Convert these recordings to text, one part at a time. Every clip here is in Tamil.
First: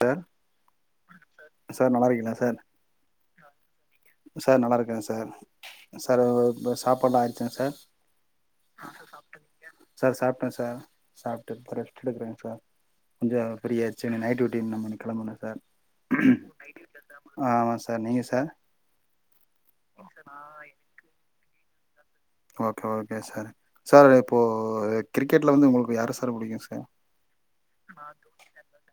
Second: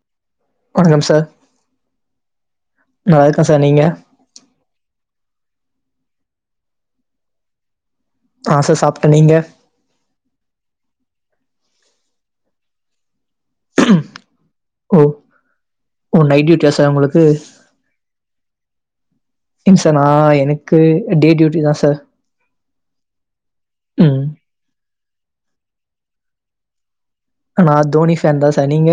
தேர் வணக்கம் சார் சார் நல்லாருக்கீங்ளா சார் நல்லா இருக்கேன் சார் நீங்க சார் நல்லாருக்கே சார் சார் இப்ப சாப்பாட்லா ஆயிருச்சாங் சார் ஆச சாப்ட்ட நீங்க சார் சாப்ட்டே சார் சாப்ட்டு இப்ப ரேஸ்ட்டு எடுக்கிறேங் சார் கொஞ்சோ ஃபிரீ ஆயிர்ச்சு இனி நைட் டியூட்டி நம்ம ஓ இன்னைக் கெளம்பணு சார் ஓ நைட் டியூட்டியா சார் உங்களுக்கு ஆமாச் சார் நீங்க சார் இன் சார் நா எனக்கு டே டியூட்டிதா sir okay okay sir sir ம் இப்போ கிரிக்கெட்ல வந்து உங்குளுக்கு யார சார் புடிக்கு சார் நா தோனி ஃபேன்தா சா நீங்க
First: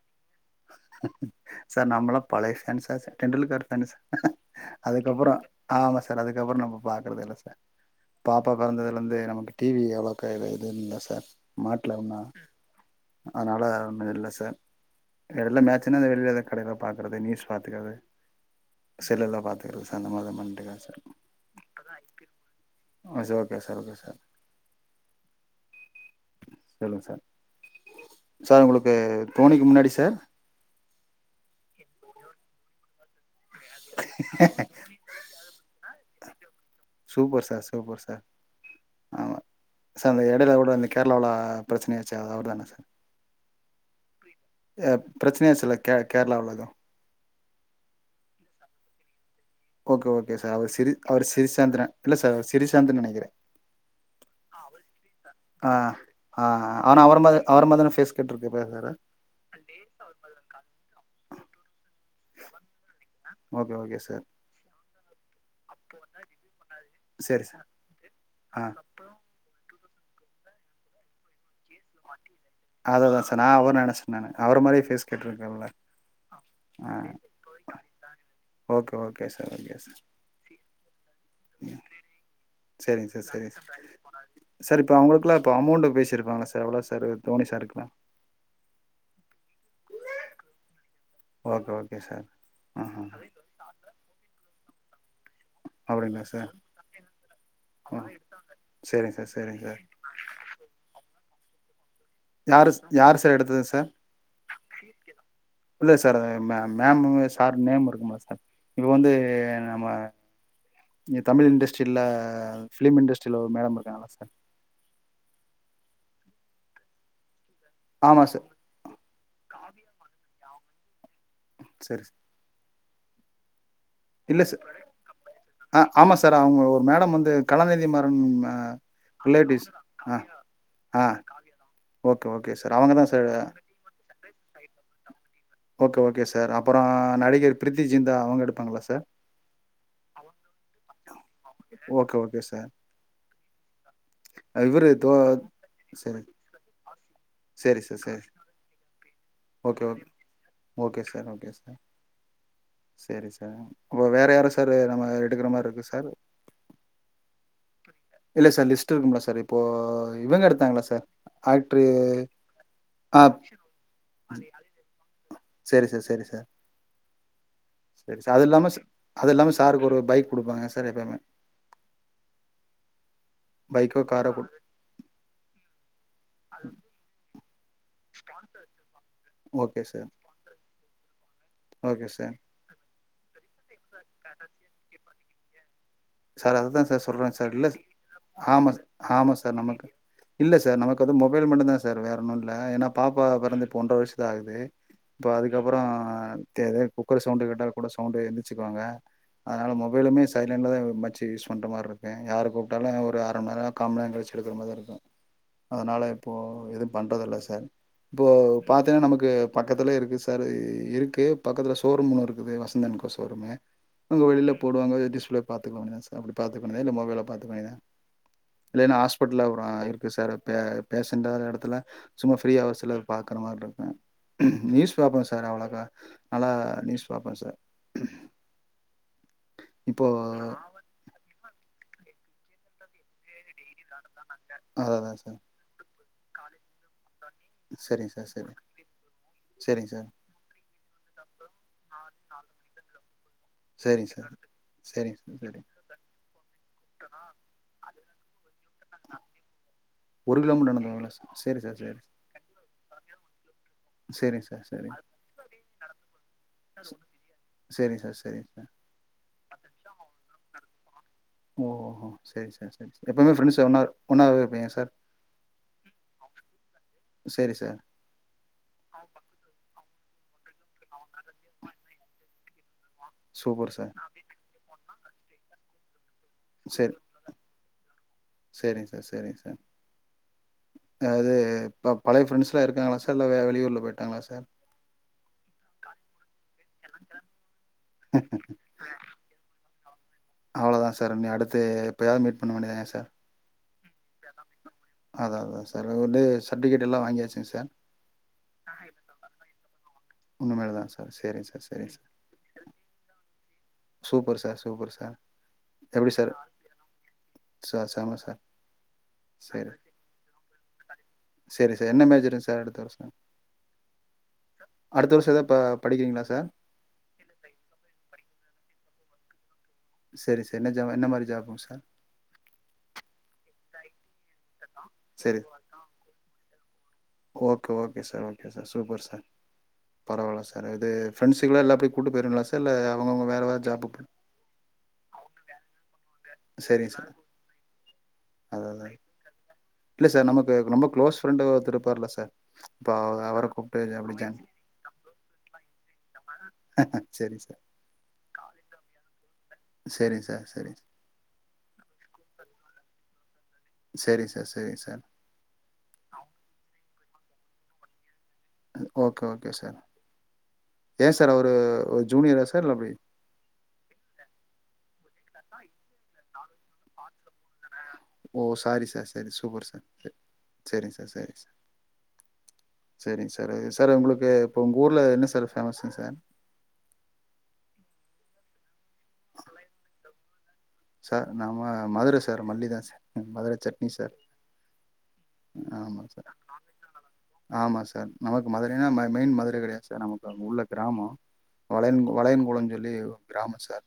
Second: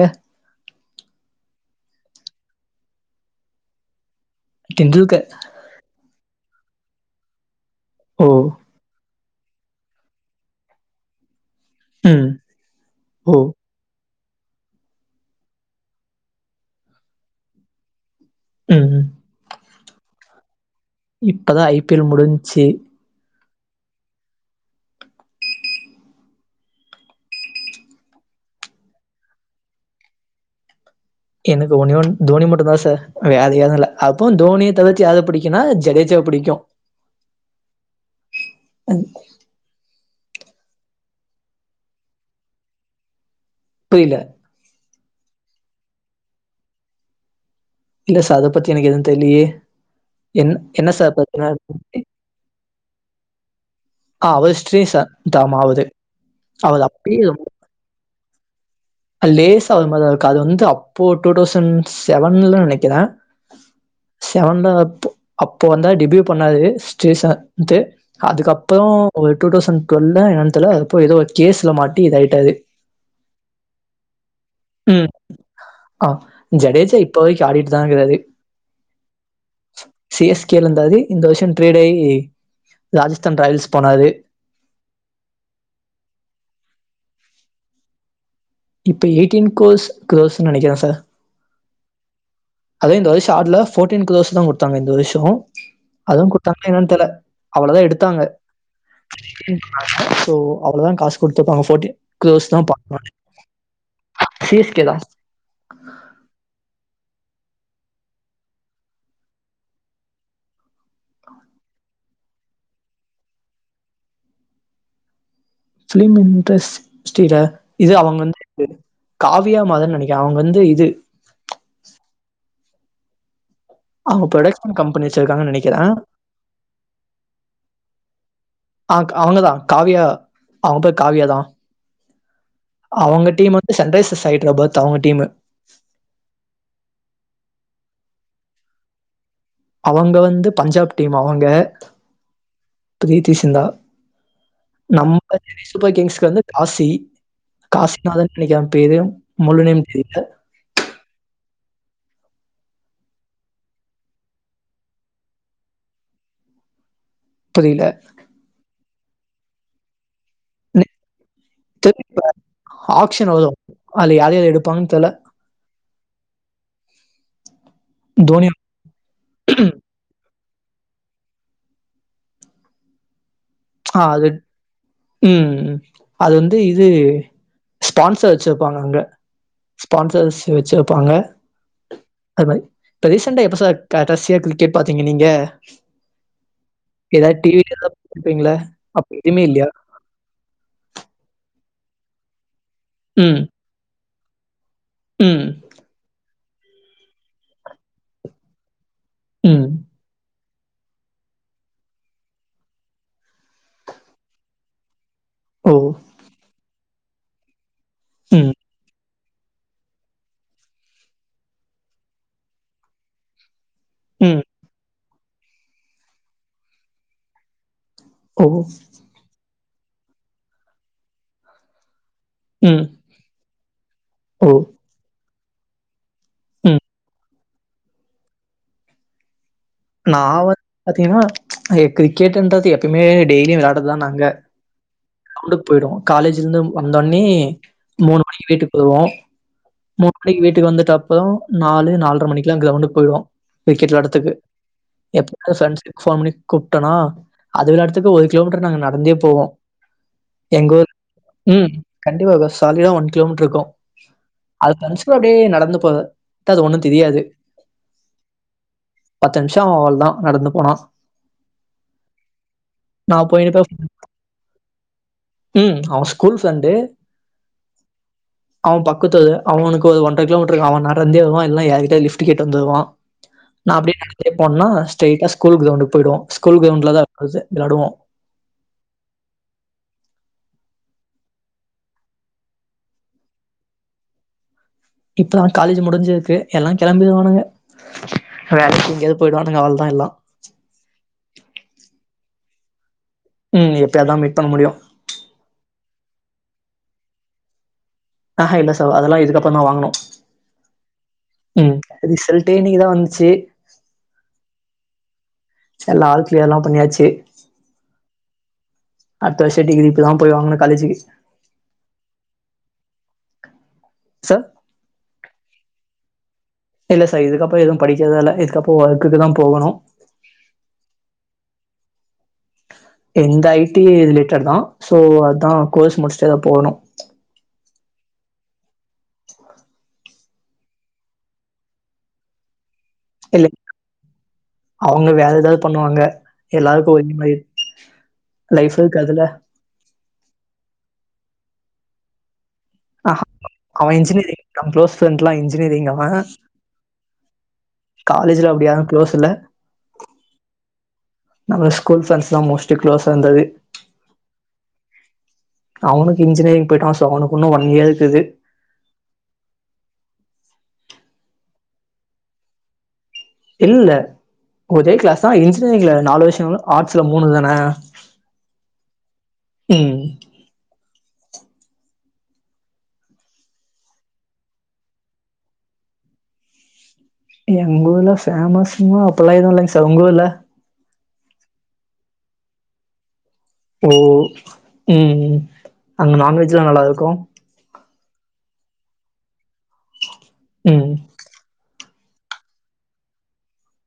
சார் நம்பளா பழைய fan sir Tendulkar fan sir Tendulkar அதுக்கப்றோ ஆமா சார் அதுக்கப்றோ நம்ப பாக்றதே இல்ல சார் ஓ பாப்பா பெறந்ததுலந்தே நமக்கு டி வி அவ்ளாக்கே எது இல்ல சார் மாட்ல உன்னா ம் ஓ அதனால ஒன்னு இல்ல சார் எடைல மேச்சினா நா வெளில எதாக் கடைல பாக்கறது நியூஸ் பாத்துகிறது ம் ம். செல்லுல பாத்துகிறது சா அந்த மாதிரிதா பண்ட்டுகறே சார் இப்பதான் ஐபிஎல் முடிஞ்சுச்சு ஆ சே ஓகே சார் ஓகே சார் சொல்லுங்க சார் சார் உங்குளுக்கு தோணிக்கு முன்னாடி சார் எனுக்கு ஒன்னே ஒன்னு தோனி மட்டுந்தா சார் வேத யாது இல்ல அப்போ தோணியத் தவிர்த்து யாரப் புடிக்குனா ஜடேஜாவ் புடிக்கு சூப்பர் சார் சூப்பர் சார் ம், ஆமா சார் அந்த எடையில கூட அன்னைக் கேரளாவுல பிரச்சனையாச்சே அவருதான சார் புரில ஆ பிரச்சனையாச்சில்ல கே கேரளாவ்ல எதோ இல்ல சார் அத பத்தி எனக்கு எது தெர்லியே ஓகே ஓகே சார் அவர் ஸ்ரீ அவர் ஸ்ரீசாந்தன இல்ல சார் ஸ்ரீசாந்துன் நெனைகிறே ஆ அவர் ஸ்ட்ரீம் சார் தாமா ஆ ஆகுது ஆ ஆ அவர் ஆனா அவர அப்படியே மாரி ரொம்ப அவர மாரிதான ஃபேஸ் கட்ருக்கு [unintelligible] லேசா அது மாரிதா இருக்கு அது வந்து அப்போ டூ தௌசண்ட் செவன்ல நெனைக்குறே ஓகே ஓகே சார் தெவன்டா அப்போ அப்போ வந்தா டிபியூ பண்ணாரு சரி சார் ஸ்டேசாந்த்து ஆ அதுக்கப்பறோ ஒரு டூ டவுசண்ட் டுவெல்ல என்னான் தெர்ல அப்போ எதோ ஒரு கேஸ்ல மாட்டி இதாயிட்டாரு அததா சார் நா அவர்ன் நெனச்ட்டே நானு அவர மாரியே ஃபேஸ் ம். கட்ருக்குல்ல ஆ ஜடேஜா இப்போ வரைக்கு ஆடிட்தா இக்கறாரு okay okay sir okay sir C S கேல இந்தாரு இந்த வர்ஷோ ம் டிரேடாயி சரிங்க சார் ராஜஸ்தான் சரிங்க ராயல்ஸ் சார் போனாரு. சார் இப்போ அவுங்ளுக்லா இப்போ அமோண்ட்டு பேசிருப்பங்க சார் எவ்ளோ சார் தோணி சாருக்லா இப்ப எயிட்டீன் கோர்ஸ் க்ரோஸ்சுன் நெனைக்கிறே சார் ஓகே... ஓகே... சார் ஆ அது ஆ இந்த வருஷ சாட்ல ஃபோர்ட்டின் குரோஸ்தா குட்த்தாங்க இந்த வருஷோ அப்படிங்களா அதுங் சார் குட்த்தாங்னா என்னன் தெர்ல அவ்ளதா ஆ எடுத்தாங்க. சரிங்க சார் சரிங்க சார் சோ... அவ்ளதாங் காச் குடுத்துப்பாங்க ஃபோர்ட்டின் கோஎஸ்தா யாரு பாக்கனுமே யார் சார் எடுத்தது [unintelligible] சிஎஸ்கோ தா இல்ல சார் மே மேமுமே சார் மேமு இருக்கும்ல சார் இப்போ வந்து நம்ம இங்க தமிழ் இண்டஸ்ட்ரியில்லா ஃபிலிம் இண்டஸ்ட்ரியில ஒரு மேடம் இருக்காங்களா சார் ஃபிலிம் இண்டஸ்ட்ரில இது அவங்க ஆமாம் வந்து சார் இது காவியா மாதன்னு நினைக்கே அவங்க வந்து இது செரி சா அவங்க இல்ல ப்ரொடக்ஷன் சார் கம்பெனி வச்சிருக்காங்கன்னு ஆ நினைக்கிறேன் ஆமா சார் அவங்க ஒரு மேடம் வந்து கலாநிதிமாறன் அ ஆ அவங்கதா ரிலேட்டிவ்ஸ் காவியா ஆ அவங்க பேர் ஆ காவியாதா ஓகே ஓகே சார் அவங்க தா சார்ரு சன்ரைசர்சைடுரபத் அவங்க டீமு ஓகே ஓகே சார் அப்பறோ நடிகர் ப்ரீத்தி ஜிந்தா அவங்க எடுப்பாங்களா சார் அவங்க வந்து பஞ்சாப் டீம் அவங்க okay okay sir Preity Zinta இவரு தோ நம்ம சென்னை சூப்பர் சரி கிங்ஸ்கு வந்து காசி சரி சார் சரி காசிநாதன்னு நினைக்குரே அவ பேரு ஓகே முழுநேம் ஓகே தெரியல. ஓகே சார் ஓகே சார் சேரி சார் இப்போ வேறு யாரு சார் நம்ம எடுக்கிற மாரி இருக்கு சார் புரியல இல்ல சார் லிஸ்ட் இருக்கும்ல சார் இப்போ இவங்க எடுத் தங்களா சார் ஆய்ட்டுரு நெக்ஸ்ட் ஆக்ஷன் ஆப் வரும் அதுல யார்யார எடுப்பாங்கன் தெர்ல சேரி சார் சேரி சார் சேரி சார் அது தோனியா இல்லாம அது இல்லாம சாருக்கு ஒரு பைக் கொடுப்பாங்க சார் எப்பயுமே பைக்கோ ஆ காரோ அது குடு ம் அது வந்து இது ஸ்பான்சர் வச்சுருப்பாங்க அங்க ஓகே சார் ஸ்பான்சர்ஸ் வச்சு வெப்பாங்க ஓகே சார் இப்பே ரிசேன்டா எப்ப சார் கடைசியா கிரிக்கெட் பாத்தீங்க நீங்க சார் அததா சார் சொல்றா ஏதாவது சார் டிவில இல்ல சார் ஏதாவது பாத்துருப்பீங்களா? ஆமா சார் அப்ப ஆமா எதுவுமே சார் இல்லையா? நமக்கு இல்ல சார் நமக்கு வந்து மொபைல் மட்டு தா சார் வேற ஒன்னு இல்ல ஏன்னா பாப்பா ம், பிறந்து இப்போ ஒன்ர வயசுதா ஆகுது. இப்போ ம், அதுக்கப்பறோ தே குக்கர் சவுண்டு கேட்டா கூட சவுண்டு எழுந்திச்சிக்குவாங்க ம். அதனால மொபை மொபைலுமே சைலண்ட்ல தா எ மச்சி சொன்ன மாரி இருக்கு யார கூப்ட்டாலு ஒரு அர மண் நேரோ கா மண் நேரோ கழிச்சு எடுக்கிற மாதிரி இருக்கு ஓ! அதனால இப்போ எது பண்றது இல்ல சார் இப்போ ம், பாத்தீங்கனா நமக்கு பக்கத்துல இருக்குது சாரு இருக்கு பக்கத்தில ஷோரூம் ஒன்னு இருக்குது வசந்தன் கோ ஷோரூமு உங்க ம். வெளில போடுவாங்க டிஸ்பளே பாத்துக்கவேன்டிதா சார் அப்டி பாதுக்கவேண்ட்தா இல்ல மொபைல்ல பாத்துக்க வேண்டிதா ஓ! இல்லேன்னா ஹாஸ்பிட்டல்ல ஒரு நா இருப்பே சார் பேசண்ட்டாலாத இடத்துல சும்மா ஃப்ரீய ஒரு ம். சிலருக்கு பாக்குற மாரி இருக்கோ ஓ! நியூஸ் பாப்பே சார் அவ்ளோக்கா நல்ல ம். நியூஸ் பாப்பே சார் இப்போ நா வந்து பாத்தீங்ன்னா கிரிக்கெட்டுன்றது எப்பயுமே டெய்லியு விளயாடுறதா நாங்க அதா அதா சா கிரவுண்டுக்கு போய்டுவோ காலேஜ்ல இருந்து வந்தோட்னே சரிங்க முணு சார் மணிக்கு சரி வீட்டுக்கு போவோ சரிங்க சார் முணு மணிக்கு விட்டுக்கு வந்துட்ட அப்புறோ நாலு நாலரை மணிக்கெல்லா க்ரவுண்டுக்கு போயிடுவோ கிரிக்கெட் சரிங்க விளயாட்துக்கு சார் சரிங்க சார் சரி எப்போனனும் [unintelligible] கூப்பிட்டனா அது விளையாட்டுராதுக்கு ஒரு கிலோமீட்டர் நாங்க நடந்தே போவோ ஒரு எங் கிலோமீட்டர் கோள் நடந்து போவீங்களா சார் சரி ம் சார் சரி கண்டிப்பா பாஸ் கார்ல ஒன் கிலோமீட்டர் இருக்கு சரிங்க சார் சரி அக்சுலே அப்டியே நடந்து போக அது ஒண்ணு தெரியாது செரிங் சார் செரிங்க பத்து நிமிஷ அவல தா நடந்து போனா ஓஹோ சேரி சார் சேரி சார் நான் எப்பவுமே போய் ஃப்ரெண்ட்ஸ் ஒன்னா நிப்பேன். ஒன்னாவே இருப்பீங்களா சார் ம் ஆமா ஸ்கூல் ஃப்ரெண்டு சேரி சார் அவன் பக்கத்து ஊரு அவனுக்கு ஒரு ஒன்றரை கிலோமீட்டருக்கு அவன் நடந்தே வருவான் இல்லனா யாருகிட்டயாது லிஃப்ட் ட்டு கேட்டு வந்துருவான் சூப்பர் நா சார் அப்படியே நடந்தே போனனா ஸ்ட்ரைடா ஸ்கூல் கிரவுண்டுக்கு போய்டுவோ ஸ்கூல் கிரவுண்டில தா இருக்குறது விளாடுவோ சேரிங்க சார் சேரிங்க சார் அதாவது இப்போ பழைய ஃப்ரெண்ட்ஸ்லா இருக்காங்களா சார் இல்லை வே வெளியூரில போய்டாங்களா சார் இப்பதா காலேஜ் முடிஞ்சிருக்கு எல்லா கெளம்பிருவானுங்க வேலைக்கு எங்கயாவது போயிடுவானுங்க அவ்ளதா எல்லா அவ்ளதா சார் இன்னி அடுத்து எப்போயாவது மீட் பண்ண வேண்டியதா சார் ம் எப்பயா தா மீட் பண்ண முடியு அதா அதா சார் வந்து சர்டிஃபிகேட்டல்லா வாங்கியாச்சா சார் ஆஹா இல்ல சார் அதெல்லா இதுக்கப்புறந்தா வாங்கனு இனிமேல் தான் சார் சரிங்க சார் ம் சரிங்க சார் ரிசல்ட் டே இன்னைக்குதா வந்துச்சு சூப்பர் சார் சூப்பர் சார் எல்லா எப்டி ஆல் சார் கிளியர்லா பண்ணியாச்சு சார் செம சார் அடுத்த வருஷ டிகிரி இப்ப தான் போய் வாங்கனு காலேஜுக்கு செரி சார் என்ன மேஜரு சார் அடுத்த வருஷ சார் அடுத்த வருஷ எதா இப்ப படிக்கிறீங்களா சார் இல்ல சார் இதுக்கப்றோ எதுவு படிக்கறதா இல்ல இதுக்கப்பறோ ஒர்க்குக்கு தா போகணு செரி சார் என்ன ஜாப் என்ன மாரி ஜாப்புங்க சார் எந்த ஐடி ரிலேட்டட் தா சோ சரி அதா கோர்ஸ் முடிச்சுட்டு எதாது போகணு okay okay sir okay sir super sir பரவாயில்ல சார் இது ஃப்ரெண்டஸுக்குலா எல்லா அப்டியே கூட்டு போயிடுவிங்களா சார் இல்ல அவங்க வேற இல்ல வேற ஜாப்க்கு அவங்க வேற எதாவது பண்ணுவாங்க எல்லாருக்கு சரிங்க சார் ஒரே மாரி அதா லைஃப் அதா இருக்காதுல இல்ல சார் நமக்கு ரொம்ப க்ளோஸ் ஃப்ரெண்டு ஒருத்தரு இருப்பார்ல சார் இப்போ ஆஹ அவர கூப்ட்டு அவன் அப்டி ஜாயின் இன்ஜினியரிங் தா க்ளோஸ் ஃப்ரெண்ட்லா இன்ஜினியரிங் அவன் செரி சார் காலேஜ்ல அப்டி யாரு க்ளோஸ் இல்ல செரிங்க சார் செரிங்க நம்ம ஸ்கூல் ஃப்ரண்ட்ஸ்லா மோஸ்ட்டு க்ளோசா இருந்தது சேரி சார் சேரி சார் அவனுக்கு இன்ஜினியரிங் போயிட்டா சோ அவனுக்கு இன்னு ஒன் இயர் இருக்குது ஓகே ஓகே சார் ஏன் சார் அவரு ஜூனியரா சார் இல்ல எப்டி இல்லல்ல ஒரே கிளாஸ் தா இன்ஜினியரிங்ல நாலு வர்ஷோ ஆர்ட்ஸ்ல மூணு தானே ஓ சாரி சார் சரி சூப்பர் சார் சேரிங்க சார் சேரிங்க சார் சேரிங்க சார் சார் உங்களுக்கு இப்போ உங்கள் ஊர்ல என்ன சார் ஃபேமஸுங்க சார் எங்க ஊர்ல ஃபேமஸ்னா அப்பல்லா எதுவு இல்லைங்க சார் உங்க ஊர்ல சார் நம்ம மதுரை சார் மல்லி தா சார் மதுரை ஓ ம் ஆமாம் சார் அங்க நான்வெஜ்லா நல்லா இருக்கு ஆமா சார் நமக்கு மதுரைனா ம மெயின் மதுரை கிடையாது சார் நமக்கு உள்ள ம் கிராமோ வளையங்கு வளையங்குளோன் சொல்லி ஒரு கிராம சார்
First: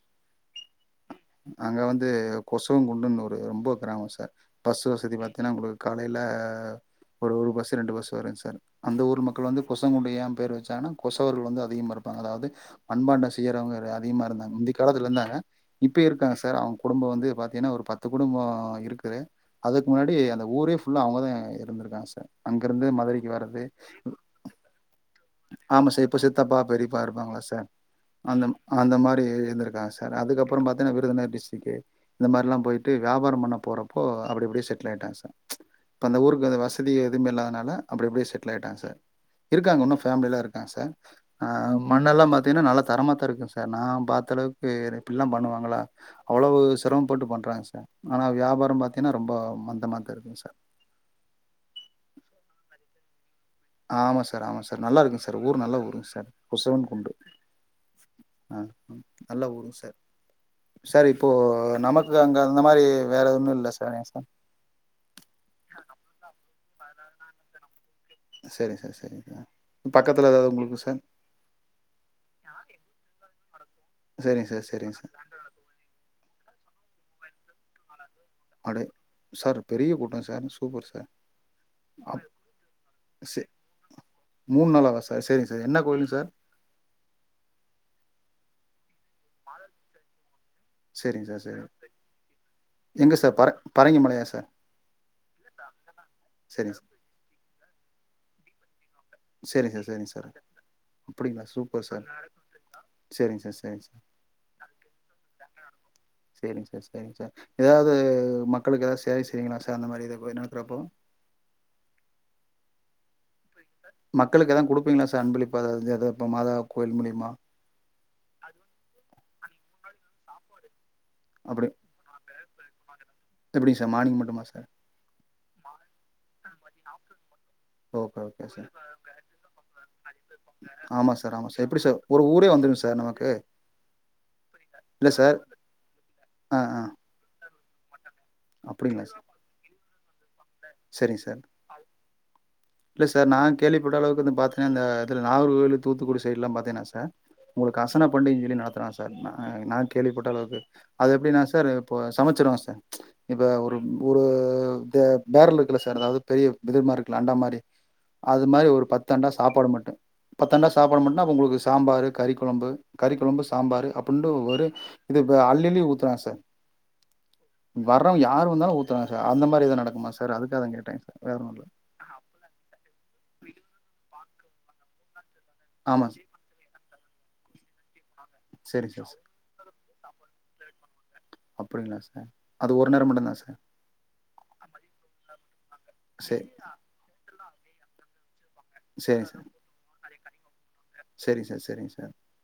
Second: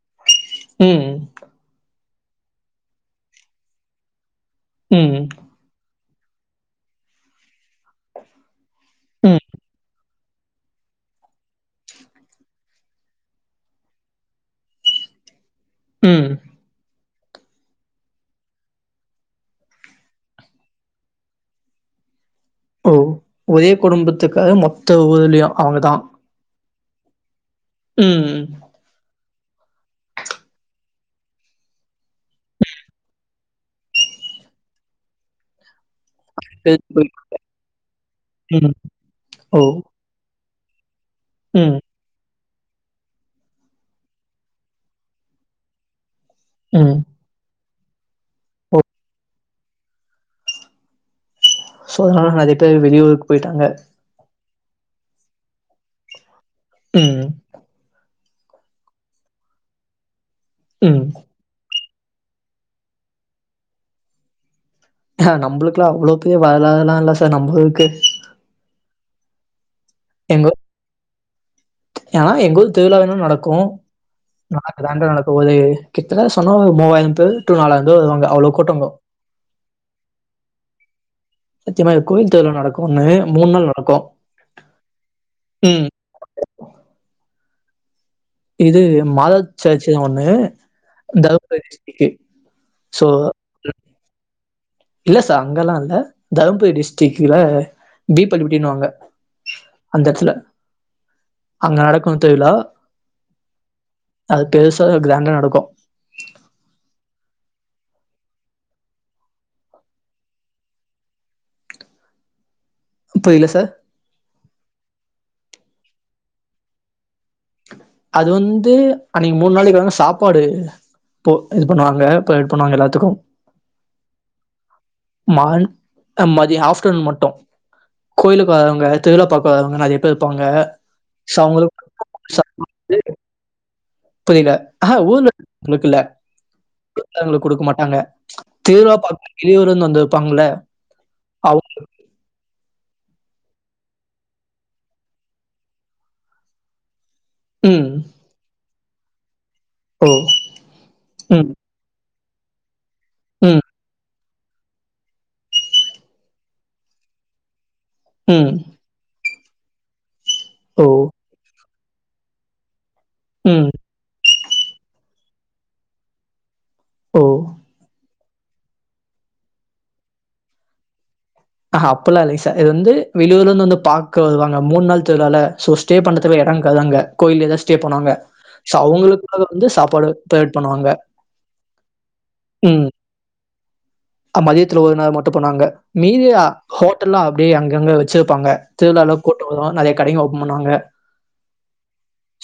ம் அங்க வந்து கொசுவங்குண்டுன்னு ஒரு ரொம்ப கிராமோ சர் பஸ்சு வசதி ம் பாத்தீன்னா உங்களுக் காலைல ஒரு ஒரு பஸ்சு ரெண்டு பஸ்சு வருங்க சர் அந்த ஊர் ம் மக்கள் வந்து கொசங்குண்டு ஏ பேர் வச்சாங்ன்னா கொசவர்கள் வந்து அதிகமா இருப்பாங்க அதாவது மண்பாண்ட செய்யறவங்க அதிகமா இருந்தாங்க முந்தி காலத்துல இருந்தாங்க இப்பயு ம் இருக்காங்க சர் அவங்க குடும்போ வந்து பாத்தீங்னா ஒரு பத்து குடும்போ இருக்குது அதுக்கு முன்னாடி அந்த ஊரே ஃபுல்லா அவங்கதா இருந்துருக்காங்க சர் அங்கிருந்து ஓ மதுரைக்கு வரது ஒரே குடும்பத்துக்காக மொத்த ஊர்லயு ஆமா அவங்கதா சர் இப்ப சித்தப்பா பெரிப்பா இருப்பாங்கள சர் ம் ம் அந்த மாரி இருந்திருக்காங்க சர் அதுக்கப்புறோ பாத்தீன்னா விருதுநகர் டிஸ்டிக்கு இந்த மாரில்லா போயின்ட்டு வியாபாரோ பண்ண போறப்போ அப்படிப்படியே செட்டில் ஆய்ட்டாங்க சார் இப்ப அந்த ஊருக் ல வசதி எதுமே இல்லாதனால அப்டிஅப்டியே செட்டில் ம் ஆய்ட்டாங்க சார் ஓ இருக்காங்க இன்னு ஃபேமிலிலா இருக்காங்க சர் ஆ ம் மண்ணெல்லா பாத்தீங்கன்னா நல்லா தரமா தா இருக்கு சார் நா பாத்த அளவுக்கு இப்டிலா பண்ணுவாங்களா அவ்வளவு ம் சிரம பட்டு பண்றாங்க சார் ஆனா ஓ வியாபாரம் பாத்தீனா ரொம்ப மந்தமா தா இருக்குங் சார் சோ அதனால நெறைய பேர் வெளியூருக்கு பேய்டாங்க ஆமா சார் ஆமா சார் நல்லா இருக்குங்க சார் ஊர் நல்ல ஊருங்க சர் கொசவன் குண்டு ம் ஆ ம் நல்ல ஊருங் சார் ம் சார் இப்போ நமக் கு அங்க அந்த மாரி வேற ஒன்னு இல்ல சர் ஏ சார் ஆ நம்ப்ளுக்குலா அவ்வளோ பெரிய வரலாறுலா இல்ல சார் நம்மளுக்கு சேரிங் சர் சேரிங் சார் பக்கத்துல ஏதாது உங்களுக்கு சார் ஏனா எங்க ஊர் திருவிழா வேணா நடக்கு சரிங்க சார் நல்லா சரிங்க க்ரண்டா சார் நடக்கு ஒரு கிட்டத்த சொன்னா மூவாயிரோ பேரு டூ நாலாயிர பேர் வருவாங்க அவ்வளோ அடே சார் பெரிய கூட்டோ சார் சூப்பர் சார் சத்தியமா இது அப் கோயில் திருவிழா நடக்கும்னு சே நாள் நடக்கும். மூணு நாளவா சார் சேரிங்க சார் என்ன ம். கோயிலுங் சர் இது மாதா சர்ச்சு ஒண்ணு சரிங்க சார் தர்மபுரி சரி டிஸ்டிக்கு சோ பரங்கி மலையா சர் இல்ல சர் அங்கல்லா இல்ல தருமபுரி சார் டிஸ்டிக்ல பிபள்ளி பட்டினுவாங்க சேரிங் சர் சேரிங்க சர் அப்டிங்ளா ச அங்க நடக்கு திரு விழா சேரிங்க சர் சேரிங்க சர் அது பெருசா ஒரு க்ரண்டா நடக்கு சேரிங்க சர் சேரிங்க சார் ஏதாவது மக்களுக்கு ஏதாவது சேவை செய்விங்களா சர் அந்த மாரி ஏதா கோயி நடக்கிறப்போ புரில சர் மக்களுக்கு எதான் குடுப்பீங்களா சர் அன்பளிப்பா எதாவது இப்போ மாதா கோவில் மூலியமா அது வந்து அன்னைக்கு மூணு நாளைக்கு வந்து சாப்பாடு போ இது பண்ணுவாங்க ப்ப ஹெல்ப் பண்வாங்க எல்லாத்துக்கு எப்டிங்க சர் மானிங் மட்டுமா சர் மான் மதியோ ஆப்டர்நூன் மட்டு ஓகே ஓகே கோயிலுக்கு சார் வரவங்க திருவிழா பாக்க வரவங்க நெறைய பேர் இருப்பாங்க ஆமா சார் சோ ஆமா சார் அவங்களுக் எப்படி சார் ஒரு ஊரே வந்துரு சர் நமக்கு புரில ஆஹா இல்ல ஊர்ல சார் உள்ளவங்களுக்கு இல்ல ஆ ஆ களுக் குடுக்க மாட்டாங்க திருவிழா பாக்க வெளியூர்ல இருந்து வந்துருப்பாங்கல்ல சேரிங் சர் இல்ல சர் நா கேள்விப்பட்ட அளவுக்கு வந்து பாத்தீன்னா இந்த இதுல நாகர்கோயிலு தூத்துக்குடி சைடுல்லா பாத்தீனா சார் உங்களுக்கு ம். அசன பண்டிகைன்னு சொல்லி நடத்துறா சார் நா ஓ! கேள்விப்பட்ட அளவுக்கு அது எப்டின்னா ம், சார் இப்ப சமைச்சிருவ சார் இப்ப ம், ஒரு ஒரு து பேரலு இருக்குல சார் அதாவது பெரிய இதுமாறி இருக்குல்ல அண்டா மாறி அது ம். மாறி ஒரு பத் தண்டா சாப்பாடு மட்டும் பத்தண்டா ஓ! சாப்பாடு மட்டுன்னா அப்ப உங்களுக்கு சாம்பாரு கறி கொழம்பு கறி கொழம்பு ம். சாம்பாரு அப் கொண்டு போவாரு இது இப்ப அள்ளி அள்ளி ஊத்துறா சார் ஓ வர்றவ யார் வந்தாலு ஊத்துறா சார் அந்த மாறி எதோ நடக்குமா சார் அதுக்காக தா கேட்டங் சார் வேற ஒன்னும் இல்ல அப்பல்லா இல்லைங் சார் இது வந்து வெளி ஊர்ல இருந்து பாக்க வருவாங்க மூன் நாள் திருவிழால்ல சோ ஸ்டே ஆமா சார் பண்துக்கு இடம் இக்காது அங்க கோயில்லயேதா ஸ்டே பண்ணுவாங்க சோ சரி சார் அவங்களுக் கு வந்து சாப்பாடு தயார் பண்ணுவாங்க அப்படிங்களா சார் அது ம். ஒரு நேரம் மட்டுதானா சார் அ மதியத்துல ஒரு நேரம் மட்டும் பண்ணுவாங்க மீதியெல்லா சரி ஹோட்டல்லா அப்டியே அங்கங்க வச்சிருப்பாங்க திருவிழால சரிங்க சார் கூட்டொ வரு நறிய கடைங்க ஒப்பன் பண்ணுவாங்க சரிங்க சார் சரிங்க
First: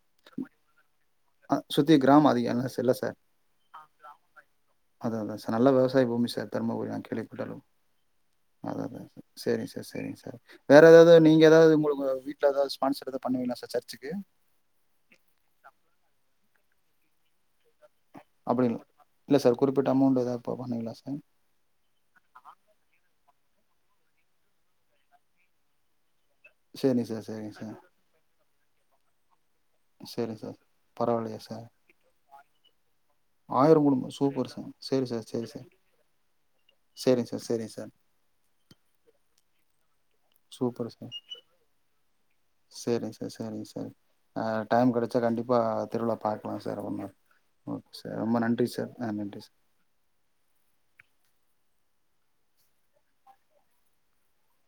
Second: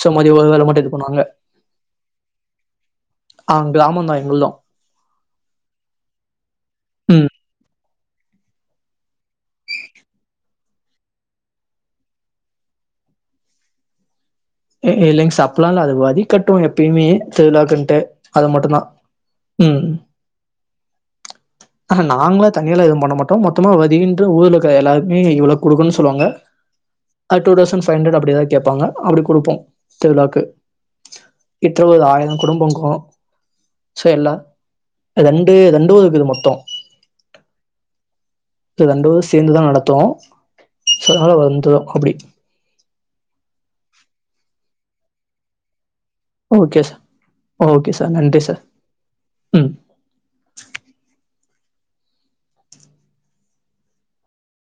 சோ மதியோ ஒரு வேளை மட்டும் இது பண்ணுவாங்க அ சுத்தி கிராமம் அதிகோ என்ன செல்வா சார் ஆ அ தான் கிராமம் எங்கள்தும். அதிகம் அத்தா அத்தா சார் நல்ல வெவசாய பூமி சார் தர்மபுரி நா ம். கேள்விப்பட்ட அளவு அத்தா அத்தா சார் சேரிங் சார் சேரிங் சார் வேற எதாவது நீங்க எதாவது உங்களுக்கு வீட்ல எதாவது ஸ்பான்சர் எதாவது பண்ணுவீங்களா சார் சர்ச்சுக்கு இ இ இல்லைங்க சார் அப்புல்லா இல்ல அது வரி கட்டுவோ எப்பயுமே சோ எல்லார்க்குன்ட்டு அது மட்டுதா ம் போவானுங்ளா சார் ஆனா நாங்ல்லா தனியா எல்லா எதும் பண்ண மாட்டோமம மொத்தமா தீடிர்ன்னு ஊருல இருக்க எல்லாருமே இவனுக்கு குடுக்கணும்ன்னு சொல்லுவாங்க சரிங்க சார் அ டூ சரிங்க சார் தௌசண்ட் ஃபைவ் ஹண்ரட் அப்டி எதாவது கேப்பாங்க அப்டி குடுப்போ சரி சரிங்க ஓகே சார் பரவாயில்லையா சார் இப்ப ஒரு ஆயிரோ குடும்பம் இக்கோ ஆயிரம் குடும்பம் சூப்பர் சார் சேரி சார் சேரி சார் ஊர் இருக்குது மொத்தம். சேரிங் சார் சேரிங் சார் து ரெண்டு பேரும் சேந்துதா நடத்துவோ சூப்பரு சார் சேரிங் சார் சேரிங் சார் டைம் கிடைச்சா கண்டிப்பாக திருவிழா பாக்கலா சார் அப்புறமா ரொம்ப நன்றி சார் அ நன்றி சார் ம்.